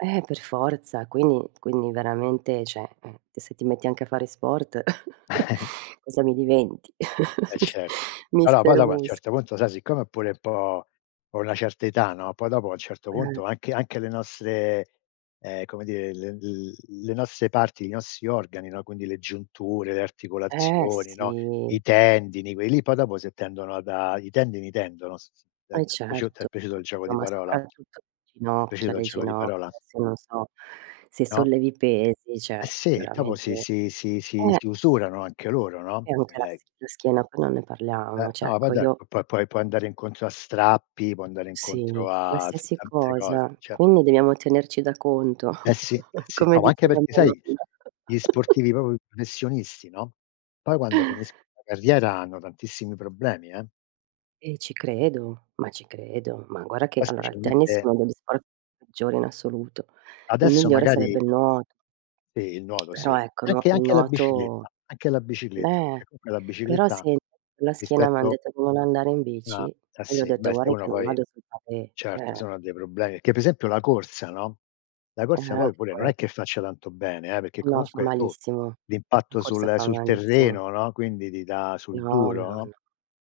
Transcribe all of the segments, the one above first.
Ehm, per forza, quindi quindi veramente, cioè, ehm, se ti metti anche a fare sport, cosa mi diventi? E Mis certo. Allora poi Mister dopo a un musc certo punto sai siccome ho pure un po' ho una certa età, no, poi dopo a un certo Eh. punto, anche anche le nostre, ehm, come dire, le l le nostre parti, i nostri organi, no, quindi le giunture, le Ehm, articolazioni, no, i sì. tendini, quelli lì poi dopo se tendono a da i tendini tendono, s s da d Eh t'è piaciu t'è certo, piaciuto il gioco no di ma parola? Ti soprattutto le è ginocchia, piaciuto il le gioco di ginocchia. parola? Adesso io non so, se No? sollevi i pesi, Ehm, cioè sì, dopo veramente si si si si ehm. si usurano anche loro, no, E anche la ehm sch la schiena poi non ne Ehm, parliamo. Cioè no, poi ecco do io puo puoi puoi andare incontro a strappi, puoi andare Sì, incontro a s qualsiasi tante cose, cosa. cioè Quindi debbiamo tenerci da conto, Eh sì, eh sì. come No, anche diceva mia perché sai, nonna. gli sportivi proprio i professionisti, no, poi quando finisc la carriera hanno tantissimi problemi eh. Eh ci credo, ma ci credo. Ma guarda che Poi allora il tennis è specialmente uno degli sport peggiori in assoluto. Il Adesso migliore sarebbe magari il nuot Sì il nuoto sì, Però e ecco, nuo anche il anche la nuoto bicicletta, anche la bicicletta beh, perché comunque la però bicicletta, sen con la schiena m'han rispetto detto di non andare in bici Ah, eh e li ho sì, detto: beh se "Guardi che uno non poi vado sul pavé eh certo se eh.". uno ha dei problemi perché pre esempio la corsa, no, la Ehm, corsa anche poi pure non quel è che faccia tanto bene, eh, perché No, fa comunque tu malissimo. La l'impatto corsa sul fa sul malissimo. terreno, no, quindi ti dà sul No, duro, no, no, no.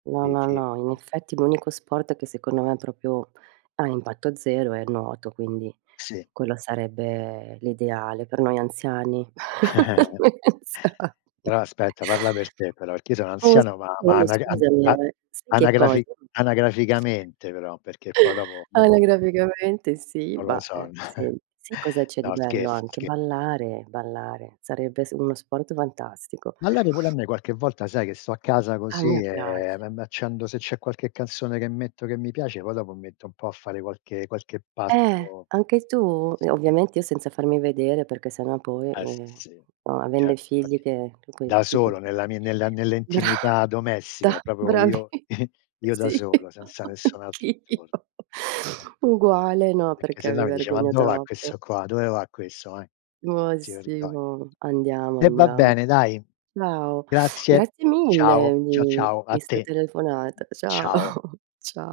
No, ti no, ti no. In effetti l'unico sport che, secondo me, proprio ha impatto 0 è il nuoto, quindi Sì. quello sarebbe l'ideale per noi anziani. Noi anziani. Però aspetta, parla per te però, perch'io sono Oh s anziano, ma ma oh anag an scusami a ehm, sai che anagrafi cosa anagraficamente però, perché poi dopo dopo no Anagraficamente sì, non lo bah, son eh sì, sent si cosa c'è di No bello scherzo, anche? sche Ballare, ballare sarebbe s uno sport fantastico. Ballare pure a me qualche volta sai che sto a casa A così, mia piac ehm, me m'accendo se c'è qualche canzone che metto che mi piace poi dopo mi metto un po' a fare qualche qualche Ehm, passo anche ah tu? Ehm, sì? ovviamente io senza farmi vedere, perché sennò poi, Eh sì, ehm, sì, no, avendo i certo figli infatti che che coi da ti mhmm, solo nella mi nella bra nell'intimità domestica da proprio bravi io io da sì, solo, senza nessun altro anch'io. intorn Uguale, no, Perché perché mi sennò mi dice: "Ma vergogno do va troppo. questo qua? Dove va questo, eh?". Ma Si sì, vergogn ma andiamo, E va andiamo. bene dai. Ciao, Grazie. grazie mille Ciao, ciao, di ciao, a di 'sta te. telefonata. Ciao, Ciao. cia